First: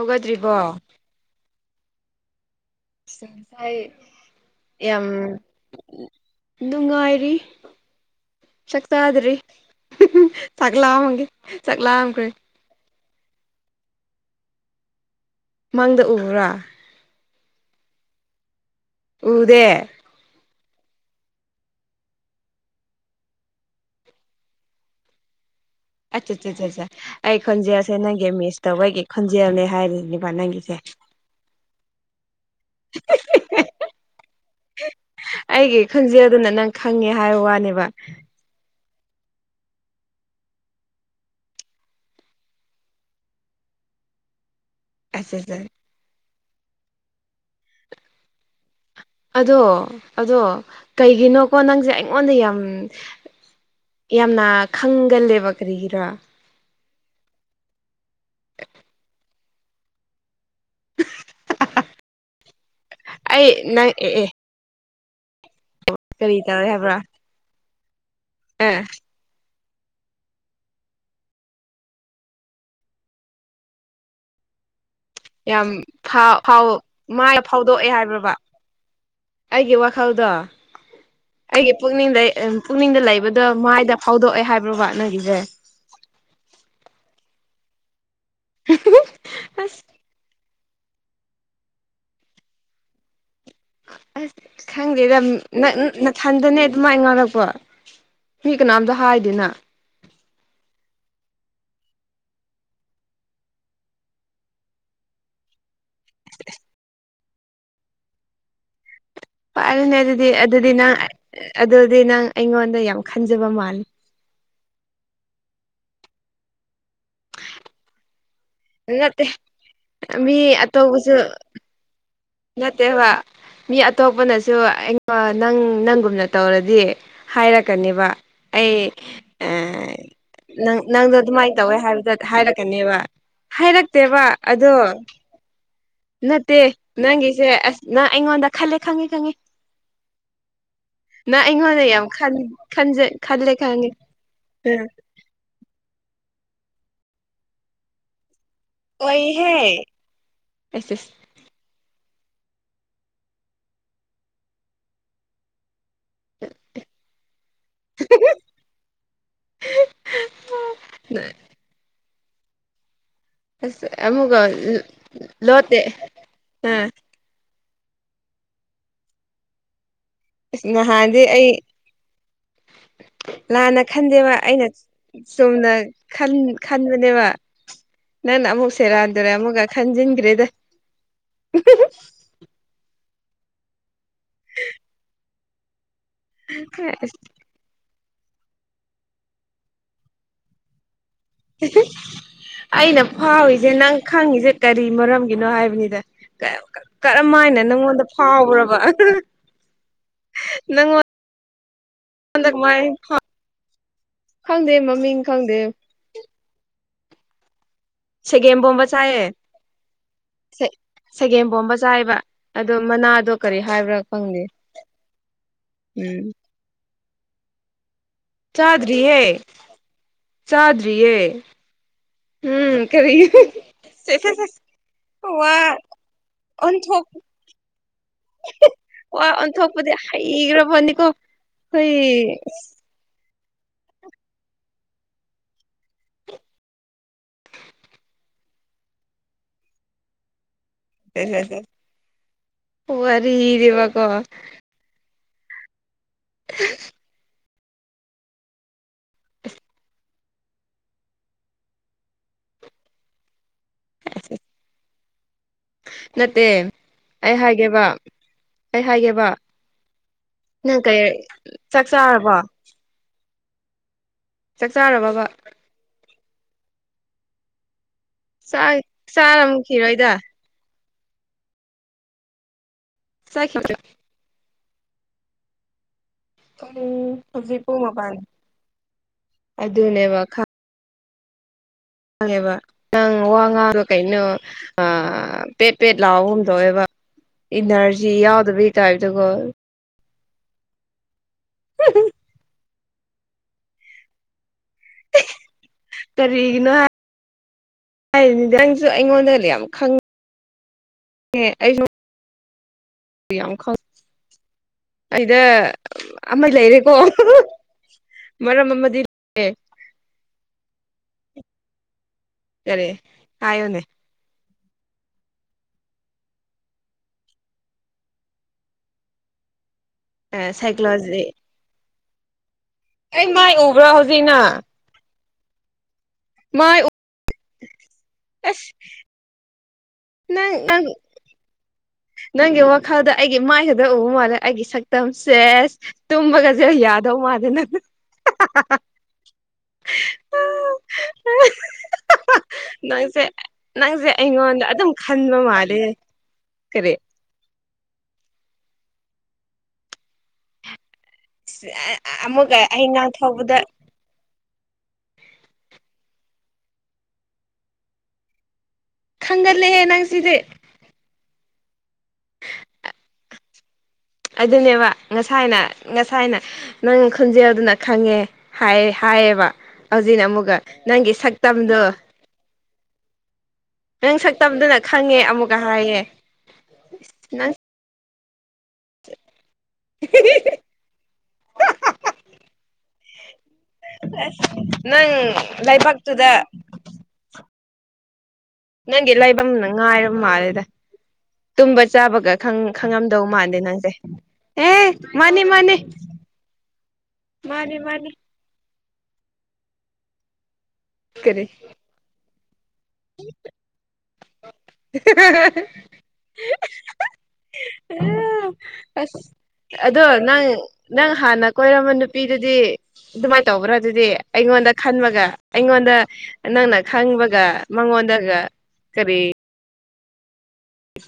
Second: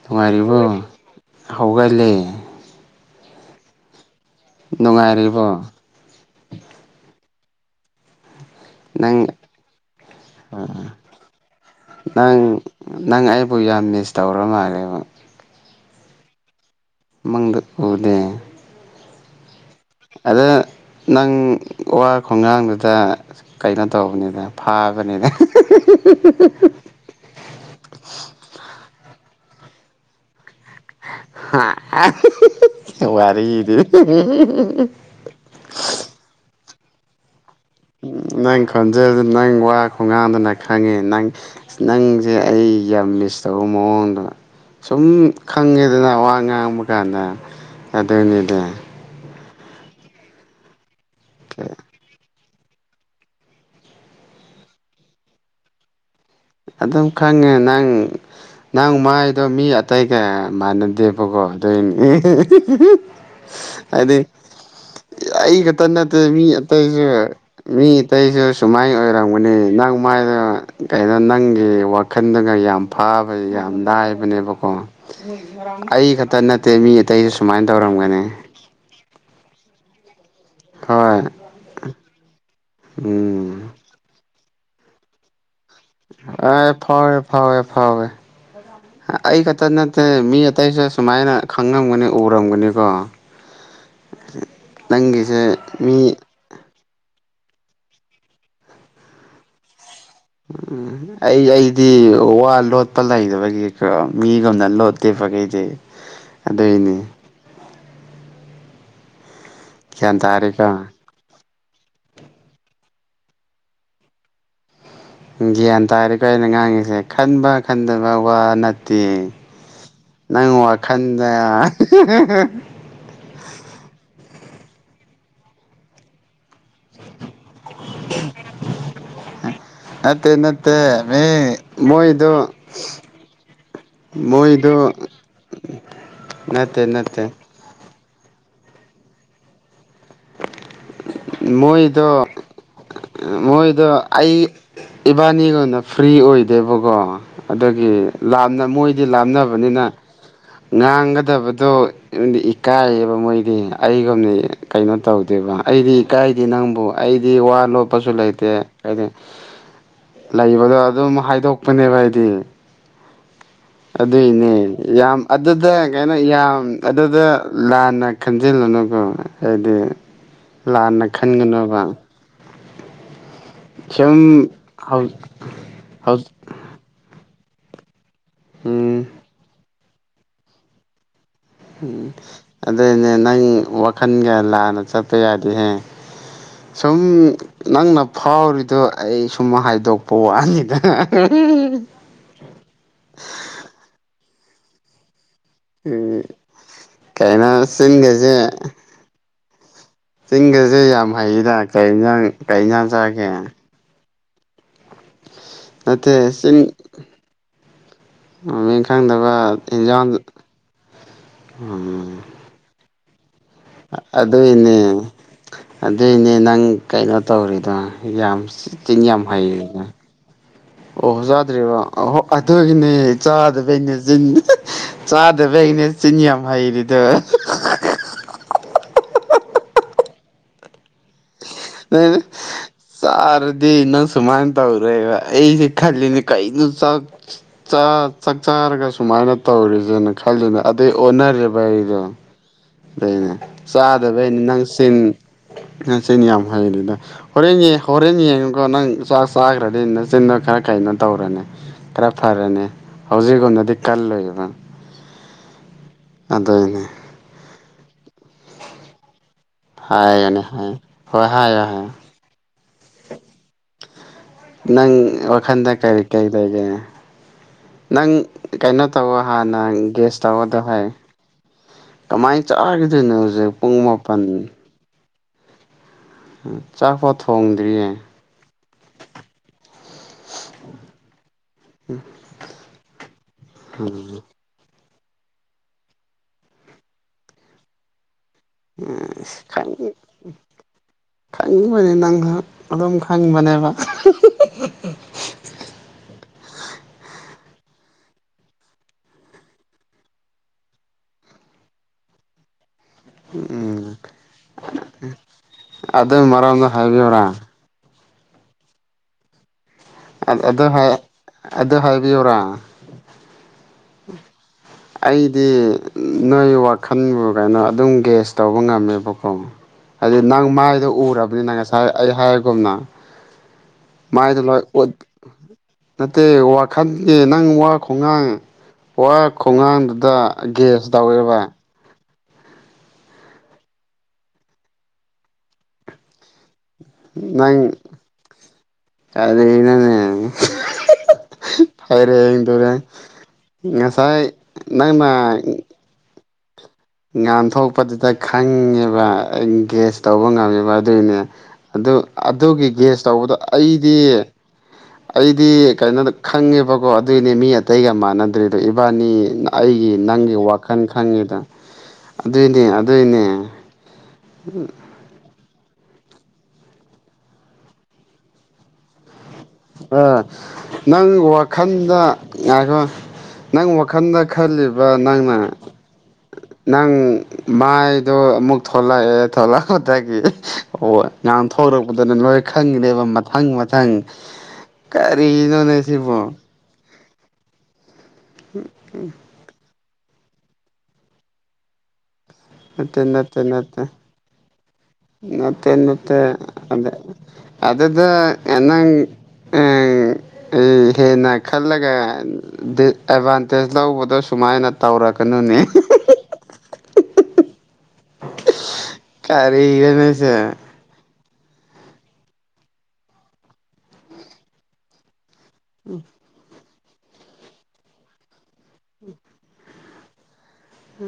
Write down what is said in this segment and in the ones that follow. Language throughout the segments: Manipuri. ꯅꯨꯡꯉꯥꯏꯔꯤꯕꯣ ꯍꯧꯒꯜꯂꯦ ꯌꯥꯝ ꯅꯨꯡꯉꯥꯏꯔꯤꯕꯣ ꯅꯨꯡꯉꯥꯏꯔꯤ ꯆꯥꯛ ꯅꯪ ꯆꯥꯗ꯭ꯔꯤ ꯆꯥꯛ ꯂꯥꯝꯃꯒꯦ ꯆꯥꯛ ꯂꯥꯝꯈ꯭ꯔꯦ ꯅꯪ ꯅꯪ ꯑꯩꯕꯨ ꯌꯥꯝ ꯃꯤꯁ ꯇꯧꯔ ꯃꯥꯜꯂꯦꯕ ꯃꯪꯗ ꯎꯕ꯭ꯔꯥ ꯃꯪꯗ ꯎꯗꯦ ꯎꯗꯦ ꯑꯗꯨꯅ ꯅꯪ ꯋꯥ ꯈꯨꯉꯥꯡꯗꯨꯗ ꯀꯩꯅꯣ ꯇꯧꯕꯅꯤꯗ ꯐꯥꯕꯅꯤꯗ ꯑꯠ ꯆꯥ ꯆꯥ ꯆꯥ ꯆꯥ ꯑꯩ ꯈꯣꯟꯖꯦꯜꯁꯦ ꯅꯪꯒꯤ ꯃꯤꯁ ꯇꯧꯕꯒꯤ ꯈꯣꯟꯖꯦꯜꯅꯦ ꯍꯥꯏꯔꯤꯅꯦꯕ ꯅꯪꯒꯤꯁꯦ ꯍꯥ ꯍꯣꯏ ꯋꯥꯔꯤꯗꯤ ꯑꯩꯒꯤ ꯈꯣꯟꯖꯦꯜꯗꯨꯅ ꯅꯪ ꯈꯪꯉꯦ ꯍꯥꯏꯕ ꯋꯥꯅꯦꯕ ꯎꯨ ꯅꯪ ꯈꯣꯟꯖꯦꯜꯗ ꯅꯪ ꯋꯥ ꯈꯨꯉꯥꯡꯗꯨꯅ ꯈꯪꯉꯦ ꯅꯪ ꯅꯪꯁꯦ ꯑꯩ ꯌꯥꯝ ꯃꯤꯁ ꯇꯧꯕ ꯃꯑꯣꯡꯗ ꯁꯨꯝ ꯑꯠꯆꯥꯆꯥ ꯈꯪꯉꯦꯗꯅ ꯋꯥ ꯉꯥꯡꯕꯀꯥꯟꯗ ꯑꯗꯨꯅꯦꯗꯅ ꯑꯗꯣ ꯑꯗꯣ ꯀꯩꯒꯤꯅꯣꯀꯣ ꯅꯪꯁꯦ ꯑꯩꯉꯣꯟꯗ ꯌꯥꯝ ꯌꯥꯝꯅ ꯈꯪꯒꯜꯂꯦꯕ ꯀꯔꯤꯒꯤꯔꯥ ꯑꯗꯨꯝ ꯈꯪꯉꯦ ꯅꯪ ꯅꯪ ꯃꯥꯏꯗꯣ ꯃꯤ ꯑꯇꯩꯒ ꯃꯥꯅꯗꯦꯕꯀꯣ ꯑꯗꯨꯢꯅꯤ ꯑꯦ ꯅꯪ ꯑꯦ ꯑꯦ ꯑꯩ ꯈꯛꯇ ꯅꯠꯇꯦ ꯀꯔꯤ ꯃꯤ ꯇꯧꯋꯦ ꯍꯥꯏꯕ꯭ꯔꯥ ꯑꯇꯩꯁꯨ ꯃꯤ ꯑꯇꯩꯁꯨ ꯑꯦ ꯁꯨꯃꯥꯏ ꯑꯣꯏ ꯔꯝꯒꯅꯤ ꯅꯪ ꯃꯥꯏꯗꯣ ꯀꯩꯅꯣ ꯅꯪ ꯅꯪꯒꯤ ꯋꯥꯈꯜꯗꯒ ꯌꯥꯝ ꯐꯥꯕ ꯌꯥꯝ ꯂꯥꯏꯕꯅꯦꯕꯀꯣ ꯌꯥꯝ ꯑꯩ ꯈꯛꯇ ꯅꯠꯇꯦ ꯐꯥꯎ ꯃꯤ ꯃꯥ ꯑꯇꯩꯁꯨ ꯁꯨꯃꯥꯏꯅ ꯐꯥꯎꯗꯣꯛꯑꯦ ꯇꯧꯔꯝꯒꯅꯤ ꯍꯥꯏꯕ꯭ꯔꯕ ꯑꯩꯒꯤ ꯋꯥꯈꯜꯗꯣ ꯍꯣꯏ ꯑꯩꯒꯤ ꯄꯨꯛꯅꯤꯡ ꯂꯩ ꯑꯥ ꯄꯨꯛꯅꯤꯡꯗ ꯂꯩꯕꯗꯣ ꯎꯝ ꯃꯥꯏꯗ ꯐꯥꯎꯗꯣꯛꯑꯦ ꯍꯥꯏ ꯕ꯭ꯔꯣꯕ ꯅꯪꯒꯤꯁꯦ ꯑꯥ ꯐꯥꯎꯔꯦ ꯐꯥꯎꯋꯦ ꯐꯥꯎꯋꯦ ꯑꯥ ꯑꯩ ꯈꯛꯇ ꯑꯁ ꯅꯠꯇꯦ ꯃꯤ ꯑꯇꯩꯁꯨ ꯁꯨꯃꯥꯏꯅ ꯈꯪꯉꯝꯒꯅꯤ ꯎꯔꯝꯒꯅꯤꯀꯣ ꯑꯁ ꯈꯪꯗꯦꯗ ꯅꯪꯒꯤꯁꯦ ꯅꯥ ꯃꯤ ꯅꯊꯟꯗꯅꯦ ꯑꯗꯨꯃꯥꯏ ꯉꯥꯡꯔꯛꯄ ꯃꯤ ꯀꯅꯥꯝꯇ ꯍꯥꯏꯗꯦꯅ ꯎꯝ ꯑꯩ ꯑꯩꯗꯤ ꯋꯥ ꯂꯣꯠꯄ ꯂꯩꯗꯕꯒꯤ ꯀꯣ ꯃꯤꯒꯨꯝꯅ ꯂꯣꯠꯇꯦꯕ ꯒꯩꯗꯤ ꯑꯗꯨꯏꯅꯦ ꯄꯥꯔꯅꯦ ꯒ꯭ꯌꯥꯟ ꯑꯗꯨꯗꯤ ꯇꯥꯔꯦꯀꯣ ꯑꯗꯨꯗꯤ ꯅꯪ ꯑꯗꯨꯗꯤ ꯅꯪ ꯑꯩꯉꯣꯟꯗ ꯌꯥꯝ ꯈꯟꯖꯕ ꯃꯥꯜꯂꯦ ꯒ꯭ꯌꯥꯟ ꯇꯥꯔꯦꯀꯣ ꯑꯩꯅ ꯉꯥꯡꯉꯤꯁꯦ ꯈꯟꯕ ꯈꯟꯗꯕ ꯋꯥ ꯅꯠ ꯇꯦ ꯅꯠꯇꯦ ꯃꯤ ꯅꯪ ꯑꯇꯧꯕꯁꯨ ꯋꯥꯈꯟꯗ ꯅꯠꯇꯦꯕ ꯃꯤ ꯑꯇꯣꯞꯄꯅꯁꯨ ꯑꯩꯉ ꯅꯪ ꯅꯪꯒꯨꯝꯅ ꯇꯧꯔꯗꯤ ꯍꯥꯏꯔꯛꯀꯅꯦꯕ ꯑꯩ ꯑꯥ ꯅꯠꯇꯦ ꯅꯠꯇꯦ ꯅꯪ ꯅꯪꯗꯨ ꯃꯤ ꯑꯗꯨꯃꯥꯏꯅ ꯇꯧꯋꯦ ꯍꯥꯏꯕꯗ ꯃꯣꯏꯗꯣ ꯍꯥꯏꯔꯛꯀꯅꯦꯕ ꯍꯥꯏꯔꯛꯇꯦꯕ ꯑꯗꯣ ꯃꯣꯏꯗꯣ ꯅꯠꯇꯦ ꯅꯪꯒꯤ ꯁꯦ ꯑꯁ ꯅꯪ ꯑꯩꯉꯣꯟꯗ ꯈꯜꯂꯦ ꯈꯪꯉꯦ ꯈꯪꯉꯦ ꯅꯪ ꯑꯩꯉꯣꯟꯗ ꯌꯥꯝ ꯃꯣꯏꯗꯣ ꯈꯟ ꯈꯟꯖ ꯈꯜꯂꯦ ꯈꯪꯒꯦ ꯏꯕꯥꯅꯤꯒꯨꯅ ꯐ꯭ꯔꯤ ꯑꯣꯏꯗꯦꯕꯀꯣ ꯑꯗꯨꯒꯤ ꯂꯥꯝꯅ ꯃꯣꯏꯗꯤ ꯑꯣꯏꯍꯦ ꯂꯥꯝꯅꯕꯅꯤꯅ ꯑꯁ ꯑꯁ ꯉꯥꯡꯒꯗꯕꯗꯣ ꯌꯨꯝꯗꯤ ꯏꯀꯥꯏꯌꯦꯕ ꯃꯣꯏꯗꯤ ꯑꯩꯒꯨꯝꯅꯤ ꯀꯩꯅꯣ ꯇꯧꯗꯦꯕ ꯑꯩꯗꯤ ꯀꯥꯏꯗꯤ ꯅꯪꯕꯨ ꯑꯩꯗꯤ ꯋꯥ ꯂꯣꯠꯄꯁꯨ ꯂꯩꯇꯦ ꯍꯥꯏꯗꯤ ꯂꯩꯕꯗꯣ ꯑꯗꯨꯝ ꯍꯥꯏꯗꯣꯛꯄꯅꯦꯕ ꯑꯩꯗꯤ ꯑꯁ ꯑꯃꯨꯛꯀ ꯑꯗꯨꯏꯅꯦ ꯌꯥꯝ ꯑꯗꯨꯗ ꯂꯣꯠꯇꯦ ꯀꯩꯅꯣ ꯌꯥꯝ ꯑꯥ ꯑꯗꯨꯗ ꯂꯥꯟꯅ ꯈꯟꯖꯤꯜꯂꯨꯅꯨꯀꯦ ꯍꯥꯏꯗꯤ ꯑꯁ ꯂꯥꯟꯅ ꯅꯍꯥꯟꯗꯤ ꯑꯩ ꯈꯟꯒꯅꯣꯕ ꯂꯥꯟꯅ ꯈꯟꯗꯦꯕ ꯁꯨꯝ ꯑꯩꯅ ꯍꯧ ꯆꯨꯝꯅꯥ ꯍꯧ ꯈꯟ ꯈꯟꯕꯅꯦꯕ ꯅꯪꯅ ꯑꯃꯨꯛ ꯎꯝ ꯁꯦꯔꯥꯟꯇꯨꯔꯟ ꯑꯃꯨꯛꯀ ꯈꯟꯖꯤꯟꯈ꯭ꯔꯦꯗ ꯎꯝ ꯑꯗꯨꯏꯅꯦ ꯅꯪ ꯋꯥꯈꯜꯒ ꯂꯥꯟꯅ ꯆꯠꯄ ꯌꯥꯗꯦꯍꯦ ꯁꯨꯝ ꯑꯁ ꯅꯪꯅ ꯐꯥꯎꯔꯤꯗꯣ ꯑꯩ ꯁꯨꯝ ꯍꯥꯏꯗꯣꯛꯄ ꯋꯥꯅꯤꯗ ꯑꯩꯅ ꯐꯥꯎꯔꯤꯁꯦ ꯅꯪ ꯈꯪꯉꯤꯁꯦ ꯀꯔꯤ ꯃꯔꯝꯒꯤꯅꯣ ꯍꯥꯏꯕ ꯄꯥꯅꯤꯗ ꯀꯔꯝ ꯀꯩꯅꯣ ꯍꯥꯏꯅ ꯅꯪꯉꯣꯟꯗ ꯆꯤꯟꯒꯁꯦ ꯐꯥꯎꯕꯔꯕ ꯆꯤꯡꯒꯁꯦ ꯌꯥꯝ ꯍꯩꯗ ꯀꯩ ꯌꯦꯟꯁꯪ ꯍꯟꯗꯛꯃꯥꯏ ꯐꯅ [unintelligible] ꯈꯪꯗꯦ ꯃꯃꯤꯡ ꯈꯪꯗꯦ ꯅꯥꯇꯦ ꯆꯤꯡ ꯁꯦꯒꯦꯝ ꯃꯃꯤꯡ ꯄꯣꯝꯕ ꯈꯪꯗꯕ ꯆꯥꯏꯌꯦ ꯏꯟꯖꯥꯡ ꯁꯦꯒꯦꯝ ꯄꯣꯝꯕ ꯎꯝ ꯆꯥꯏꯕ ꯑꯗꯣ ꯃꯅꯥꯗꯣ ꯀꯔꯤ ꯍꯥꯏꯕ꯭ꯔꯥ ꯈꯪꯗꯦ ꯑꯗꯨꯏꯅꯦ ꯎꯝ ꯑꯗꯨꯏꯅꯦ ꯅꯪ ꯀꯩꯅꯣ ꯇꯧꯔꯤꯗꯣ ꯌꯥꯝ ꯆꯤꯟ ꯌꯥꯝ ꯆꯥꯗ꯭ꯔꯤꯌꯦ ꯍꯩꯌꯤꯅ ꯑꯣ ꯆꯥꯗ꯭ꯔꯤꯌꯦ ꯆꯥꯗ꯭ꯔꯤꯕ ꯑ ꯎꯝ ꯑꯗꯨꯒꯤꯅꯦ ꯀꯔꯤ ꯆꯥꯗꯕꯩꯅꯦ ꯁꯦꯁ ꯆꯤꯟ ꯁꯦꯁ ꯁꯦꯁ ꯋꯥ ꯆꯗꯕꯩꯅꯦ ꯆꯤꯟꯌꯥꯝ ꯍꯩꯔꯤꯗꯨ ꯑꯣꯟꯊꯣꯛ ꯋꯥ ꯑꯣꯟꯊꯣꯛꯄꯗꯤ ꯍꯩꯒꯔꯥꯄꯣꯠꯅꯤꯀꯣ [unintelligible] ꯆꯥꯔꯗꯤ ꯅꯪ ꯁꯨꯃꯥꯏ ꯇꯧꯔꯣꯏꯕ ꯑꯩꯁꯦ ꯈꯜꯂꯤꯅꯤ ꯀꯩꯅꯣ ꯆꯥꯛ ꯆꯥ ꯆꯥꯛ ꯆꯥꯔꯒ ꯁꯨꯃꯥꯏꯅ ꯇꯧꯔꯤꯁꯦꯅ ꯈꯜꯂꯤꯅꯤ ꯑꯗꯩꯏ ꯑꯣꯟꯅꯔꯦꯕ ꯑꯩꯗꯣ ꯑꯗꯩꯏꯅꯦ ꯋꯥꯔꯤꯗꯤꯕꯀꯣ ꯆꯥꯗꯕꯩꯅꯦ ꯅꯪ ꯆꯤꯟ ꯅꯪ ꯆꯤꯟ ꯌꯥꯝ ꯍꯩꯅꯤꯗꯣ ꯍꯣꯔꯦꯟꯌꯦ ꯍꯣꯔꯦꯟ ꯌꯦꯡꯉꯨꯀꯣ ꯅꯪ ꯆꯥꯛ ꯆꯥꯈ꯭ꯔꯗꯤ ꯅꯆꯤꯟꯗꯣ ꯈꯔ ꯀꯩꯅꯣ ꯇꯧꯔꯅꯤ ꯈꯔꯥ ꯐꯔꯅꯤ ꯍꯧꯖꯤꯛꯒꯨꯝꯅꯗꯤ ꯀꯜꯂꯣꯏꯕ ꯅꯠꯇꯦ ꯑꯗꯨꯏꯅꯦ ꯑꯩ ꯍꯥꯏꯒꯦꯕ ꯑꯩ ꯍꯥꯏꯒꯦꯕ ꯍꯥꯏꯒꯅꯤ ꯍꯥꯏ ꯅꯪ ꯀꯩ ꯍꯣꯏ ꯍꯥꯏꯌꯣ ꯆꯥꯛ ꯍꯥꯏꯌꯣ ꯆꯥꯔꯕꯣ ꯆꯥꯛ ꯅꯪ ꯆꯥꯔꯕꯕ ꯋꯥꯈꯟꯗ ꯀꯔꯤ ꯀꯩ ꯂꯩꯒꯦ ꯅꯪ ꯀꯩꯅꯣ ꯇꯧꯋꯣ ꯍꯥꯟꯅ ꯆꯥꯔꯝꯈꯤꯔꯣꯏꯗ ꯒꯦꯁ ꯇꯧꯋꯣꯗꯣ ꯍꯣꯏ ꯀꯃꯥꯏ ꯆꯥꯈꯤꯗꯣꯏꯅꯣ ꯍꯧꯖꯤꯛ ꯄꯨꯡ ꯆꯥꯈꯤꯔꯣꯏ ꯃꯥꯄꯟ ꯄꯨꯡ ꯆꯥꯛꯐꯥꯎ ꯍꯧꯖꯤꯛ ꯄꯨꯡ ꯊꯣꯡꯗ꯭ꯔꯤꯌꯦ ꯃꯄꯥꯜ ꯑꯗꯨꯅꯦꯕ ꯈꯥꯡ ꯈꯪꯉꯤꯕ ꯅꯪ ꯋꯥ ꯉꯥꯡꯗꯣ ꯀꯩꯅꯣ ꯑ ꯄꯦꯠ ꯄꯦꯠ ꯂꯥꯎꯕꯒꯨꯝ ꯇꯣꯌꯦꯕ ꯏꯅꯔꯖꯤ ꯌꯥꯎꯗꯕꯒꯤ ꯇꯥꯏꯞꯇꯀꯣ ꯎ ꯈꯡꯕꯅꯦ ꯅꯪ ꯑꯗꯨꯝ ꯈꯪꯕꯅꯦꯕ ꯀꯔꯤꯒꯤꯅꯣ ꯍꯥꯏ ꯅꯪꯁꯨ ꯑꯩꯉꯣꯟꯗ ꯌꯥꯝ ꯈꯪ ꯉꯥ ꯑꯩꯁꯨ ꯌꯥꯝ ꯈꯪ ꯎꯝ ꯑꯩꯗ ꯑꯗꯨ ꯑꯃ ꯃꯔꯝꯗꯣ ꯂꯩꯔꯦꯀꯣ ꯍꯥꯏꯕꯤꯌꯨꯔꯥ ꯃꯔꯝ ꯑꯃꯗꯤ ꯂꯩ ꯑꯥ ꯑꯗꯨ ꯍꯥꯏ ꯑꯗꯨ ꯍꯥꯏꯕꯤꯌꯣꯔꯥ ꯍꯥꯏꯌꯣꯅꯦ [unintelligible] ꯑꯩꯗꯤ ꯅꯣꯏ ꯋꯥꯈꯟꯕꯨ ꯀꯩꯅꯣ ꯑꯗꯨꯝ ꯒ꯭ꯦꯁ ꯇꯧꯕ ꯉꯝꯃꯦꯕꯀꯣ ꯍꯥꯏꯗꯤ ꯅꯪ ꯃꯥꯏꯗꯣ ꯁꯥꯏꯀꯣꯂꯣꯖꯤ ꯎꯔꯕꯅꯤꯅ ꯉꯁꯥꯏ ꯑꯩ ꯍꯥꯏꯒꯨꯝꯅ ꯑꯩ ꯃꯥꯏ ꯎꯕ꯭ꯔꯥ ꯍꯧꯖꯤꯛꯅ ꯃꯥꯏꯗꯨ ꯈꯔ ꯎꯠ ꯅꯠꯇꯦ ꯃꯥꯏ ꯋꯥꯈꯜꯒꯤ ꯅꯪ ꯋꯥ ꯈꯨꯉꯥꯡ ꯑꯁ ꯋꯥ ꯈꯨꯉꯥꯡꯗꯨꯗ ꯅꯪ ꯅꯪ ꯒ꯭ꯌꯥꯁ ꯇꯧꯋꯦꯕ ꯅꯪꯒꯤ ꯋꯥꯈꯜꯗ ꯑꯩꯒꯤ ꯃꯥꯏ ꯈꯛꯗ ꯎꯕ ꯃꯥꯜꯂꯦ ꯑꯩꯒꯤ ꯁꯛꯇꯝ ꯁꯦꯁ ꯇꯨꯝꯕꯒꯁꯦ ꯌꯥ ꯅꯪ ꯀꯔꯤꯅꯣꯅꯦ ꯐꯩꯔꯦꯡ ꯇꯨꯔꯦꯡ ꯅꯪꯁꯦ ꯅꯪꯁꯦ ꯉꯁꯥꯏ ꯑꯩꯉꯣꯟꯗ ꯑꯗꯨꯝ ꯅꯪꯅ ꯈꯟꯕ ꯃꯥꯜꯂꯦ ꯀꯔꯤ ꯉꯥꯥꯟꯊꯣꯛꯄꯗꯨꯗ ꯈꯪꯉꯦꯕ ꯑꯩ ꯒꯦꯁ ꯇꯧꯕ ꯉꯝꯃꯦꯕ ꯑꯗꯨꯏꯅꯤ ꯑꯗꯨ ꯑꯃꯨꯛꯀ ꯑꯗꯨꯒꯤ ꯑꯩ ꯒꯦꯁ ꯇꯧꯕꯗꯣ ꯉꯥꯡꯊꯧꯕꯗ ꯑꯩ ꯗꯤ ꯑꯩꯗꯤ ꯀꯩꯅꯣꯗ ꯈꯪꯉꯦꯕꯀꯣ ꯑꯗꯨꯒꯤꯅꯤ ꯃꯤ ꯑꯇꯩꯒ ꯃꯥꯟꯅꯗ꯭ꯔꯤ ꯗꯨ ꯏꯕꯥꯟꯅꯤ ꯈꯪꯒꯠꯂꯦꯍꯦ ꯑꯩꯒꯤ ꯅꯪ ꯅꯪꯒꯤ ꯁꯤꯗꯤ ꯋꯥꯈꯟ ꯈꯪꯉꯤꯗꯨ ꯑꯗꯨꯏꯅꯦ ꯑꯗꯨꯏꯅꯦ ꯑꯗꯨꯅꯦꯕ ꯉꯁꯥꯏꯅ ꯉꯁꯥꯏꯅ ꯅꯪ ꯈꯨꯟꯖꯦꯜꯗꯨꯅ ꯈꯪꯉꯦ ꯍꯥꯏ ꯍꯥꯏꯌꯦꯕ ꯑꯥ ꯍꯧꯖꯤꯛꯅ ꯑꯃꯨꯛꯀ ꯅꯪ ꯅꯪꯒꯤ ꯁꯛꯇꯝꯗꯣ ꯋꯥꯈꯜꯗ ꯉꯥꯏꯈꯣ ꯅꯪ ꯋꯥꯈꯜꯗ ꯁꯛꯇꯝꯗꯨꯅ ꯈꯜꯂꯤꯕ ꯈꯪꯉꯦ ꯅꯪꯅ ꯑꯃꯨꯛꯀ ꯍꯥꯏꯌꯦ ꯅꯪ ꯅꯪ ꯃꯥꯏ ꯗꯣ ꯑꯃꯨꯛ ꯊꯣꯛꯂꯛꯑꯦ ꯊꯣꯛꯂꯛꯄꯗꯒꯤ ꯑꯣ ꯉꯥꯡꯊꯂꯛꯄꯗꯨꯅ ꯂꯣꯏ ꯈꯪꯉꯤꯅꯦꯕ ꯃꯊꯪ ꯃꯊꯪ ꯅꯪ ꯀꯔꯤꯅꯣꯅꯦ ꯁꯤꯕꯨ ꯂꯩꯕꯛꯇꯨꯗ [unintelligible] ꯅꯪꯒꯤ ꯂꯥꯏꯐꯝꯅ ꯉꯥꯏꯔꯕ ꯃꯥꯜꯂꯦꯗ ꯇꯨꯝꯕ ꯆꯥꯕꯒ ꯈꯪ ꯅꯠꯇꯦ ꯈꯪꯉꯝꯗꯧ ꯅꯠꯇꯦ ꯃꯥꯥꯟꯗꯦ ꯅꯠꯇꯦ ꯅꯪꯁꯦ ꯑꯦ ꯃꯥꯅꯤ ꯅꯠꯇꯦ ꯃꯥꯅꯤ ꯅꯠꯇꯦ ꯑꯗꯥ ꯃꯥꯅꯤ ꯃꯥꯅꯤ ꯑꯗꯨꯗ ꯅꯪ ꯍꯦꯟꯅ ꯀꯔꯤ ꯈꯜꯂꯒ [unintelligible] ꯑꯦꯗꯚꯥꯟꯇꯦꯖ ꯂꯧꯕꯗꯣ ꯁꯨꯃꯥꯏꯅ ꯇꯧꯔꯛꯀꯅꯨꯅꯦ ꯑꯁ ꯑꯗꯣ ꯅꯪ ꯀꯔꯤꯅꯣꯅꯦꯁꯦ ꯅꯪ ꯍꯥꯟꯅ ꯀꯣꯏꯔꯝꯕ ꯅꯨꯄꯤꯗꯨꯗꯤ ꯑꯗꯨꯃꯥꯏꯟ ꯇꯧꯕ꯭ꯔꯥ ꯑꯗꯨꯗꯤ ꯑꯩꯉꯣꯟꯗ ꯈꯟꯕꯒ ꯑꯩꯉꯣꯟꯗ ꯅꯪꯅ ꯈꯪꯕꯒ ꯃꯉꯣꯟꯗꯒ ꯀꯔꯤ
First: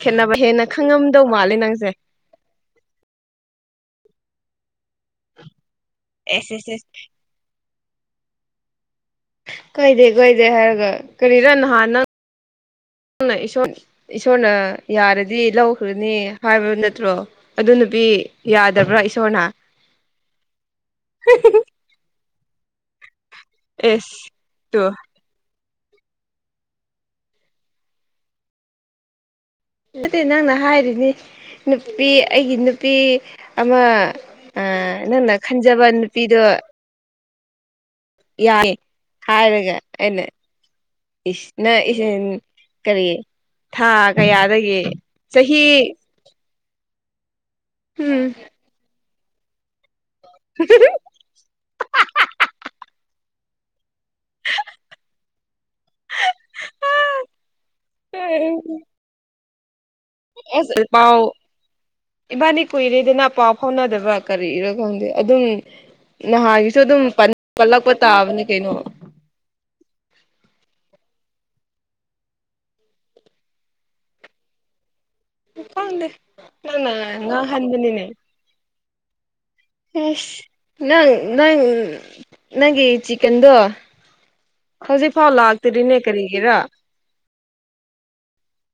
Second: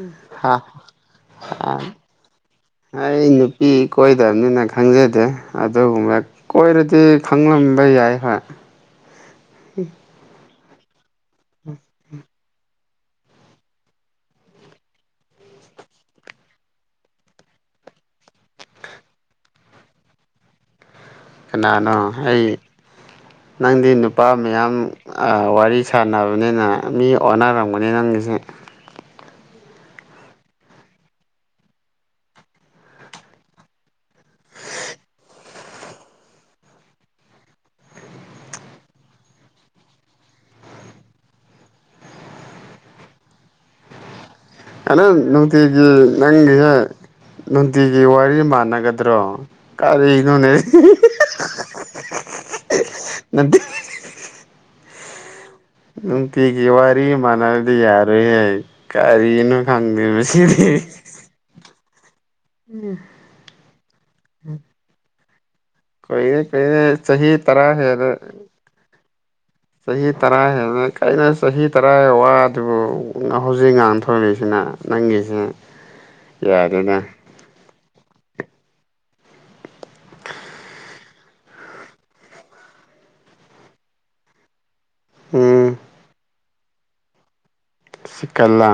ꯈꯦꯠꯅꯕ ꯍꯦꯟꯅ ꯈꯪꯉꯝꯗꯧ ꯃꯥꯜꯂꯤ ꯅꯪꯁꯦ ꯑꯩ ꯅꯨꯄꯤ ꯀꯣꯏꯗꯕꯅꯤꯅ ꯈꯪꯖꯗꯦ ꯑꯗꯨꯒꯨꯝꯕ ꯑꯦꯁ ꯑꯦꯁ ꯑꯦꯁ ꯀꯣꯏꯔꯗꯤ ꯈꯪꯂꯝꯕ ꯌꯥꯏ ꯍꯣꯏ ꯀꯥꯏꯗꯦ ꯀꯥꯏꯗꯦ ꯍꯥꯏꯔꯒ ꯀꯔꯤꯔ ꯅꯍꯥꯟ ꯅꯪ [unintelligible] ꯏꯁꯣꯏ ꯏꯁꯣꯔꯅ ꯌꯥꯔꯗꯤ ꯂꯧꯈ꯭ꯔꯅꯤ ꯍꯥꯏꯕ ꯅꯠꯇ꯭ꯔꯣ ꯑꯗꯨ ꯅꯨꯄꯤ ꯌꯥꯗꯕ꯭ꯔꯥ ꯏꯁꯣꯔꯅ [unintelligible] ꯀꯅꯥꯅꯣ ꯑꯩ ꯅꯪꯗꯤ ꯑꯦꯁ ꯅꯨꯄꯥ ꯃꯌꯥꯝ ꯇꯨ ꯑꯥ ꯋꯥꯔꯤ ꯁꯥꯟꯅꯕꯅꯤꯅ ꯃꯤ ꯑꯣꯟꯅꯔꯝꯒꯅꯤ ꯅꯪꯒꯤꯁꯤ ꯅꯠꯇꯦ ꯅꯪꯅ ꯍꯥꯏꯔꯤꯅꯤ ꯅꯨꯄꯤ ꯑꯩꯒꯤ ꯅꯨꯄꯤ ꯑꯃ ꯑꯥ ꯅꯪꯅ ꯈꯟꯖꯕ ꯅꯨꯄꯤꯗꯣ ꯌꯥꯏ ꯍꯥꯏꯔꯒ ꯑꯩꯅ ꯢꯁ ꯅꯥ ꯏꯁ ꯀꯔꯤ ꯊꯥ ꯀꯌꯥꯗꯒꯤ ꯑꯥ ꯅꯪ ꯅꯨꯡꯇꯤꯒꯤ ꯆꯍꯤ ꯅꯪꯒꯤ ꯍꯦ ꯅꯨꯡꯇꯤꯒꯤ ꯎꯝ ꯋꯥꯔꯤ ꯃꯥꯟꯅꯒꯗ꯭ꯔꯣ ꯀꯔꯤꯅꯣꯅꯦ ꯅꯝꯊꯤ ꯅꯨꯡꯇꯤꯒꯤ ꯋꯥꯔꯤ ꯃꯥꯟꯅꯔꯗꯤ ꯌꯥꯔꯣꯏꯍꯦ ꯀꯔꯤꯅꯣ ꯈꯪꯗꯦꯃꯤ ꯑꯦꯁ ꯑꯦ ꯄꯥꯎ ꯏꯕꯥꯅꯤ ꯀꯨꯏꯔꯦꯗꯅ ꯄꯥꯎ ꯐꯥꯎꯅꯗꯕ ꯀꯔꯤꯔ ꯈꯪꯗꯦ ꯑꯗꯨꯝ ꯀꯨꯏꯔꯦ ꯅꯍꯥꯒꯤꯁꯨ ꯀꯨꯏꯔꯦ ꯑꯗꯨꯝ ꯄꯟ ꯆꯍꯤ ꯇꯔꯥ ꯄꯜꯂꯛꯄ ꯍꯦꯜꯂꯦ ꯇꯥꯕꯅꯤ ꯀꯩꯅꯣ ꯆꯍꯤ ꯇꯔꯥ ꯍꯦꯟꯅ ꯀꯩꯅꫭ ꯆꯍꯤ ꯇꯔꯥꯒꯤ ꯋꯥꯗꯨꯕꯨ ꯍꯧꯖꯤꯛ ꯉꯥꯟꯊ ꯐꯔꯦꯁꯤꯅ ꯅꯪꯒꯤ ꯎꯝ ꯈꯪꯗꯦ ꯅꯪꯅ ꯉꯥꯡꯍꯟꯕꯅꯤꯅꯦ ꯏꯁ ꯅꯪ ꯅꯪ ꯅꯪꯒꯤ ꯆꯤꯛꯀꯟꯗꯣ ꯍꯧꯖꯤꯛꯐꯥꯎ ꯎꯝ ꯂꯥꯛꯇ꯭ꯔꯤꯅꯦ ꯀꯔꯤꯒꯤꯔ ꯆꯤꯛꯀꯜꯂꯥ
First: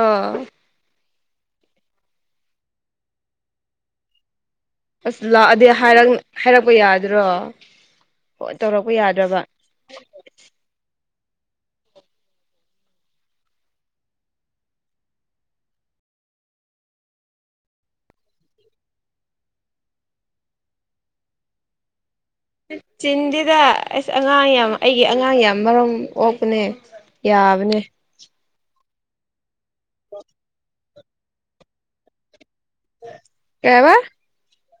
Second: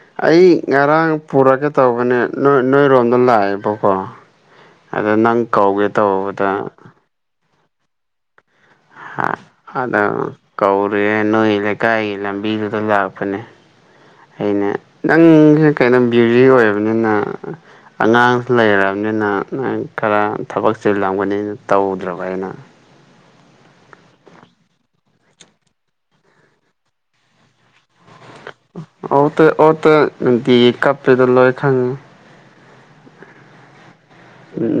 ꯑꯥ ꯑꯩ ꯉꯔꯥꯡ ꯄꯨꯔꯛꯀꯦ ꯇꯧꯕꯅꯦ ꯅꯣꯏ ꯅꯣꯏꯔꯣꯝꯗ ꯂꯥꯛꯑꯦꯕꯀꯣ ꯑꯗ ꯑꯁ ꯅꯪ ꯂꯥꯛꯑꯗꯤ ꯀꯧꯒꯦ ꯍꯥꯏꯔꯛ ꯇꯧꯕꯗ ꯍꯥꯏꯔꯛꯄ ꯌꯥꯗ꯭ꯔꯣ ꯐꫭꯟ ꯇꯧꯔꯛꯄ ꯌꯥꯗ꯭ꯔꯕ ꯍꯟꯅ ꯀꯧꯔꯦ ꯅꯣꯏ ꯂꯩꯀꯥꯏꯒꯤ ꯂꯝꯕꯤꯗꯨꯗ ꯂꯥꯛꯄꯅꯦ ꯑꯩꯅ ꯅꯪꯖꯦ ꯀꯩꯅꯣ ꯕꯨꯏꯖꯤ ꯑꯣꯏꯕꯅꯤꯅ ꯑꯉꯥꯡ ꯂꯩꯔꯝꯅꯤꯅ ꯅꯪ ꯈꯔ ꯊꯕꯛ ꯆꯤꯜꯂꯝꯒꯅꯤꯅ ꯇꯧꯗ꯭ꯔꯕ ꯑꯩꯅ ꯏꯁ ꯆꯤꯟꯗꯦꯗ ꯑꯁ ꯑꯉꯥꯡ ꯌꯥꯝ ꯑꯩꯒꯤ ꯑꯉꯥꯡ ꯌꯥꯝ ꯃꯔꯝ ꯑꯣꯛꯄꯅꯦ ꯌꯥꯕꯅꯦ ꯑꯣꯛꯇꯦ ꯑꯣꯛꯇꯦ ꯅꯨꯡꯇꯤꯒꯤ ꯀꯞꯄꯤꯗꫭ ꯂꯣꯏ ꯈꯪꯉꯦ ꯀꯩ ꯍꯥꯏꯕ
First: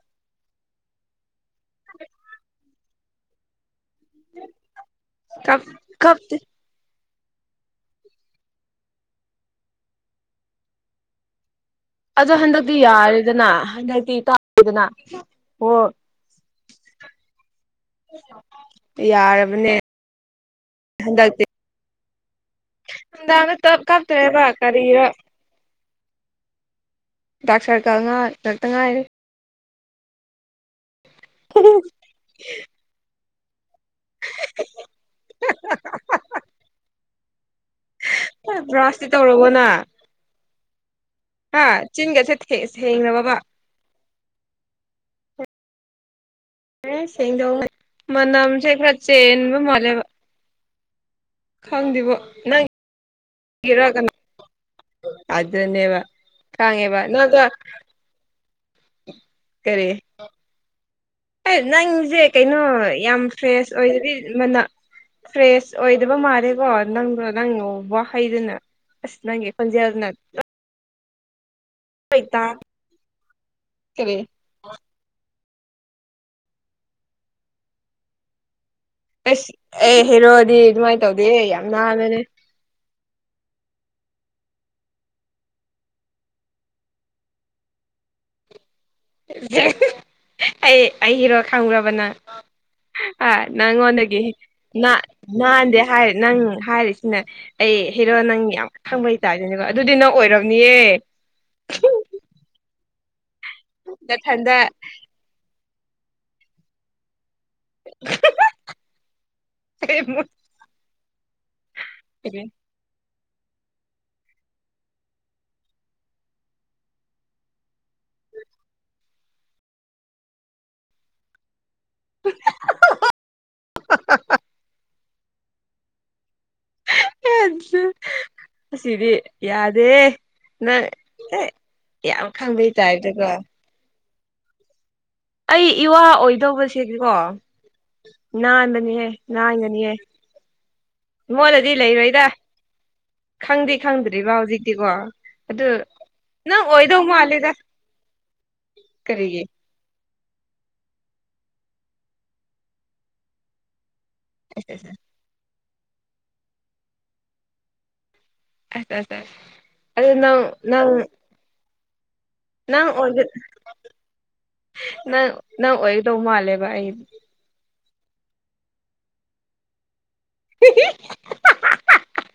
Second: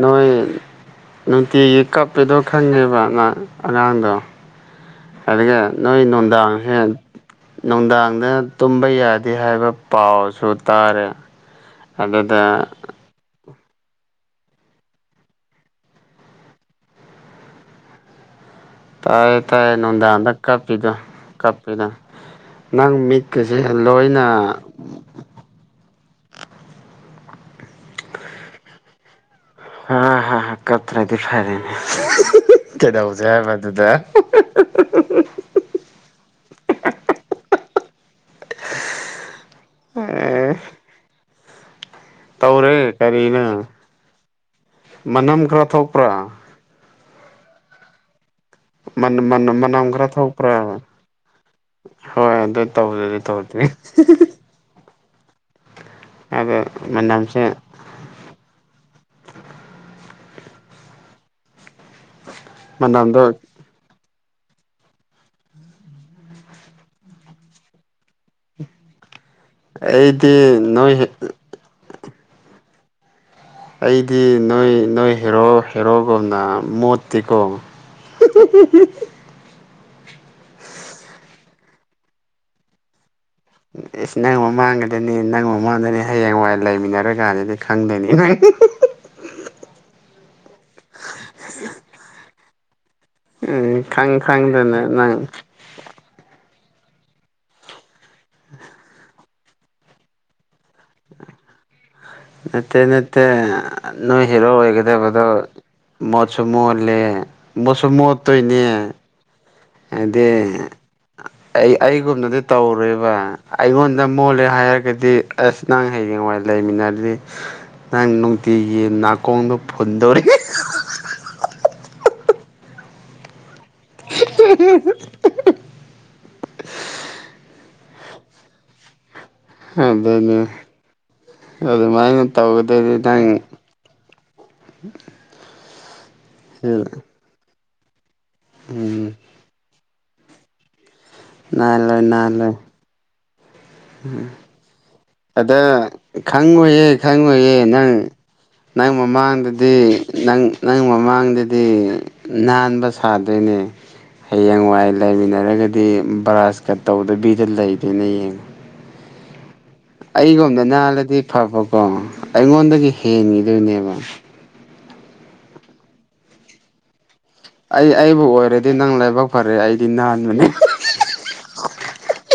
ꯅꯣꯏ ꯅꯨꯡꯇꯤꯒꯤ ꯀꯞꯄꯤꯗꯣ ꯈꯪꯉꯦꯕ ꯑꯉꯥꯡꯗꯣ ꯑꯗꯨꯒ ꯀꯞ ꯅꯣꯏ ꯀꯞꯇꯦ ꯅꯨꯡꯗꯥꯡ ꯍꯦꯛ ꯅꯨꯡꯗꯥꯡꯗ ꯇꯨꯝꯕ ꯌꯥꯗꯦ ꯍꯥꯏꯕ ꯄꯥꯎꯁꯨ ꯇꯥꯔꯦ ꯑꯗꯣ ꯑꯗꯨꯗ ꯍꯟꯗꯛꯇꯤ ꯌꯥꯔꯦꯗꯅ ꯍꯟꯗꯛ [unintelligible] ꯇꯥꯅꯦꯗꯅ ꯍꯣ ꯇꯥꯏꯌꯦ ꯇꯥꯏ ꯅꯨꯡꯗꯥꯡꯗ ꯀꯞꯄꯤꯗꫭ ꯍꯟꯗꯛꯇꯤ ꯀꯞꯄꯤꯗꫭ ꯅꯪ ꯅꯨꯡꯗꯥꯡꯗ ꯃꯤꯠꯀꯖꯦ ꯇꯞ ꯂꯣꯏꯅ ꯀꯞꯇ꯭ꯔꯦꯕ ꯀꯔꯤꯔ ꯗꯥꯛ ꯁꯔꯀꯜꯉꯥ ꯉꯥꯛꯇ ꯉꯥꯏꯔꯦ ꯍꯥ ꯍꯥ ꯍꯥ ꯀꯞꯇ꯭ꯔꯗꯤ ꯐꯔꯦꯅꯦ ꯀꯩꯗꯧꯖꯦ ꯍꯥꯏꯕ ꯗꯨꯗ [inaudible] ꯕ꯭ꯔꯥꯁꯇꯤ ꯇꯧꯔꯕꯣ ꯅꯪ ꯑꯦ ꯍꯥ ꯆꯤꯟꯒꯁꯦ ꯇꯧꯔꯦ ꯁꯦꯡꯂꯕꯕ ꯀꯔꯤꯅꯣ ꯃꯅꯝ ꯈꯔ ꯊꯣꯛꯄ꯭ꯔꯥ ꯑꯦ ꯁꯦꯡꯗꯧ [unintelligible] ꯃꯅꯝꯁꯦ ꯈꯔ ꯆꯦꯟꯕ ꯃꯅꯝ ꯃꯥꯜꯂꯦꯕ ꯈꯔ ꯊꯣꯛꯄ꯭ꯔꯥ ꯈꯪꯗꯦꯕꯣ ꯍꯣꯏ ꯑꯗꯨ ꯅꯪ ꯇꯧꯗ꯭ꯔꯗꯤ ꯇꯧꯗ꯭ꯔꯤ ꯒꯤꯔ ꯀꯅꯥ ꯑꯗꯨꯅꯦꯕ ꯑꯗ ꯈꯪꯉꯦꯕ ꯅꫭꯏꯒ ꯃꯅꯝꯁꯦ ꯀꯔꯤ ꯑꯦ ꯅꯪꯖꯦ ꯀꯩꯅꯣ ꯌꯥꯝ ꯃꯅꯝꯗꯣ ꯐ꯭ꯔꯦꯁ ꯑꯣꯏꯗꯨꯗꯤ ꯃꯅꯥ ꯐ꯭ꯔꯦꯁ ꯑꯣꯏꯗꯕ ꯃꯥꯜꯂꯦꯀꯣ ꯅꯪꯗꯣ ꯅꯪ ꯋꯥꯍꯩꯗꯨꯅ ꯑꯁ ꯅꯪꯒꯤ ꯈꯣꯟꯖꯦꯜꯗꯨꯅ ꯑꯩꯗꯤ ꯅꯣꯏꯒꯤ ꯍꫭꯏ ꯗꯥ ꯑꯩꯗꯤ ꯅꫭꯏ ꯅꯣꯏ ꯍꯦꯔꯣ ꯍꯦꯔꯣꯒꯨꯝꯅ ꯃꯣꯠꯇꯤꯀꯣ ꯑꯩꯁ ꯑꯩ ꯍꯦꯔꯣꯗꯤ ꯑꯗꯨꯃꯥꯏ ꯇꯧꯗꯦꯍꯦ ꯌꯥꯝ ꯅꯥꯟꯕꯅꯦ ꯑꯦꯁ ꯅꯪ ꯃꯃꯥꯡꯒꯥꯗꯅꯤ ꯅꯪ ꯃꯃꯥꯡꯗꯅꯤ ꯍꯌꯦꯡꯋꯥꯏ ꯂꯩꯃꯤꯟꯅꯔꯀꯥꯟꯗꯗꯤ ꯈꯪꯗꯅꯤ ꯅꯪ ꯑꯩ ꯑꯩꯔꯣ ꯈꯡꯕ꯭ꯔꯥꯕ ꯅꯪ ꯑꯥ ꯎꯝ ꯈꯪ ꯅꯪꯉꯣꯟꯗꯒꯤ ꯈꯪꯗꯅ ꯅꯥꯟ ꯅꯪ ꯅꯥꯟꯗꯦ ꯍꯥꯏ ꯅꯪ ꯍꯥꯏꯔꯤꯁꯤꯅ ꯑꯩ ꯍꯦꯔꯣ ꯅꯪ ꯌꯥꯝ ꯈꯪꯕꯩ ꯇꯥꯏꯞꯗꯅꯤꯀꯣ ꯑꯗꯨꯗꯤ ꯅꯪ ꯑꯣꯏꯝꯅꯤꯌꯦ ꯅꯠꯇꯦ ꯅꯠꯇꯦ ꯅꯣꯏ ꯍꯦꯔꯣ ꯅꯊꯟꯗ ꯑꯣꯏꯒꯥꯗꯕꯗꯣ ꯃꯣꯁꯨ ꯃꯣꯠꯂꯦ ꯃꯣꯁꯨ ꯃꯣꯠꯇꯣꯏꯅꯦ ꯍꯥꯏꯗꯤ ꯑꯩ ꯑꯩꯒꯨꯝꯅꯗꯤ ꯇꯧꯔꯣꯏꯕ ꯑꯩꯉꯣꯟꯗ ꯃꯣꯜꯂꯦ ꯍꯥꯏꯔꯒꯥꯗꯤ ꯑꯁ ꯅꯪ ꯍꯌꯦꯡꯋꯥꯏ ꯂꯩꯃꯤꯟꯅꯔꯤ ꯅꯪ ꯅꯨꯡꯇꯤꯒꯤ ꯅꯥꯀꯣꯡꯗꯣ ꯐꯨꯟꯗꯧꯔꯤ [unintelligible] [unintelligible] ꯑꯁꯤꯗꯤ ꯌꯥꯗꯦ ꯑꯗꯨꯅꯤ ꯅꯪ ꯑꯦ ꯑꯗꯨꯃꯥꯏꯅ ꯌꯥꯝ ꯈꯪꯕꯩ ꯇꯧꯒꯗꯗꯤ ꯇꯥꯥꯏꯞꯗꯀꯣ ꯅꯪ ꯑꯩ ꯏꯋꯥ ꯑꯣꯏꯗꯧꯕꯁꯦꯀꯣ ꯅꯥꯟꯕꯅꯦꯍꯦ ꯎꯝ ꯅꯥꯟꯒꯥꯅꯤꯍꯦ ꯃꯣꯠꯂꯗꯤ ꯅꯥꯜꯂꯣꯏ ꯂꯩꯔꯣꯏꯗꯥ ꯅꯥꯜꯂꯣꯏ ꯈꯪꯗꯤ ꯈꯪꯗ꯭ꯔꯤꯕ ꯍꯧꯖꯤꯛꯇꯤꯀꯣ ꯑꯗꯥ ꯑꯗꯨ ꯅꯪ ꯈꯪꯉꯣꯏꯌꯦ ꯑꯣꯏꯗꯧ ꯃꯥꯜꯂꯦꯗ ꯈꯪꯉꯣꯏꯌꯦ ꯅꯪ ꯅꯪ ꯀꯔꯤꯒꯤ ꯃꯃꯥꯡꯗ ꯗꯤ ꯅꯪ ꯅꯪ ꯃꯃꯥꯡꯗꯗꯤ ꯅꯥꯟꯕ ꯁꯥꯗꯣꯏꯅꯦ ꯍꯌꯦꯡꯋꯥꯏ ꯂꯩꯃꯤꯟꯅꯔꯒꯥꯗꯤ ꯕ꯭ꯔꯥꯁ ꯀꯥ ꯇꯧꯗꯕꯤꯗ ꯂꯩꯗꯣꯏꯅꯦ ꯌꯦꯡꯉꯣ ꯑꯁ ꯑꯁ ꯑꯁ ꯑꯗꯨ ꯅꯪ ꯑꯩꯒꯨꯝꯅ ꯅꯪ ꯅꯥꯜꯂꯗꯤ ꯐꯕꯀꯣ ꯅꯪ ꯑꯩꯉꯣꯟꯗꯥꯒꯤ ꯑꯣꯏ ꯍꯦꯟꯒꯤꯗꯣꯏꯅꯦꯕ ꯅꯪ ꯅꯪ ꯑꯣꯏꯒꯗꯧ ꯃꯥꯂꯦꯕ ꯑꯩ ꯑꯩ ꯑꯩꯕꯨ ꯑꯣꯏꯔꯗꯤ ꯅꯪ ꯂꯥꯏꯕꯛ ꯐꯔꯑꯦ ꯑꯩꯗꯤ ꯅꯍꯟꯕꯅꯤ [unintelligible]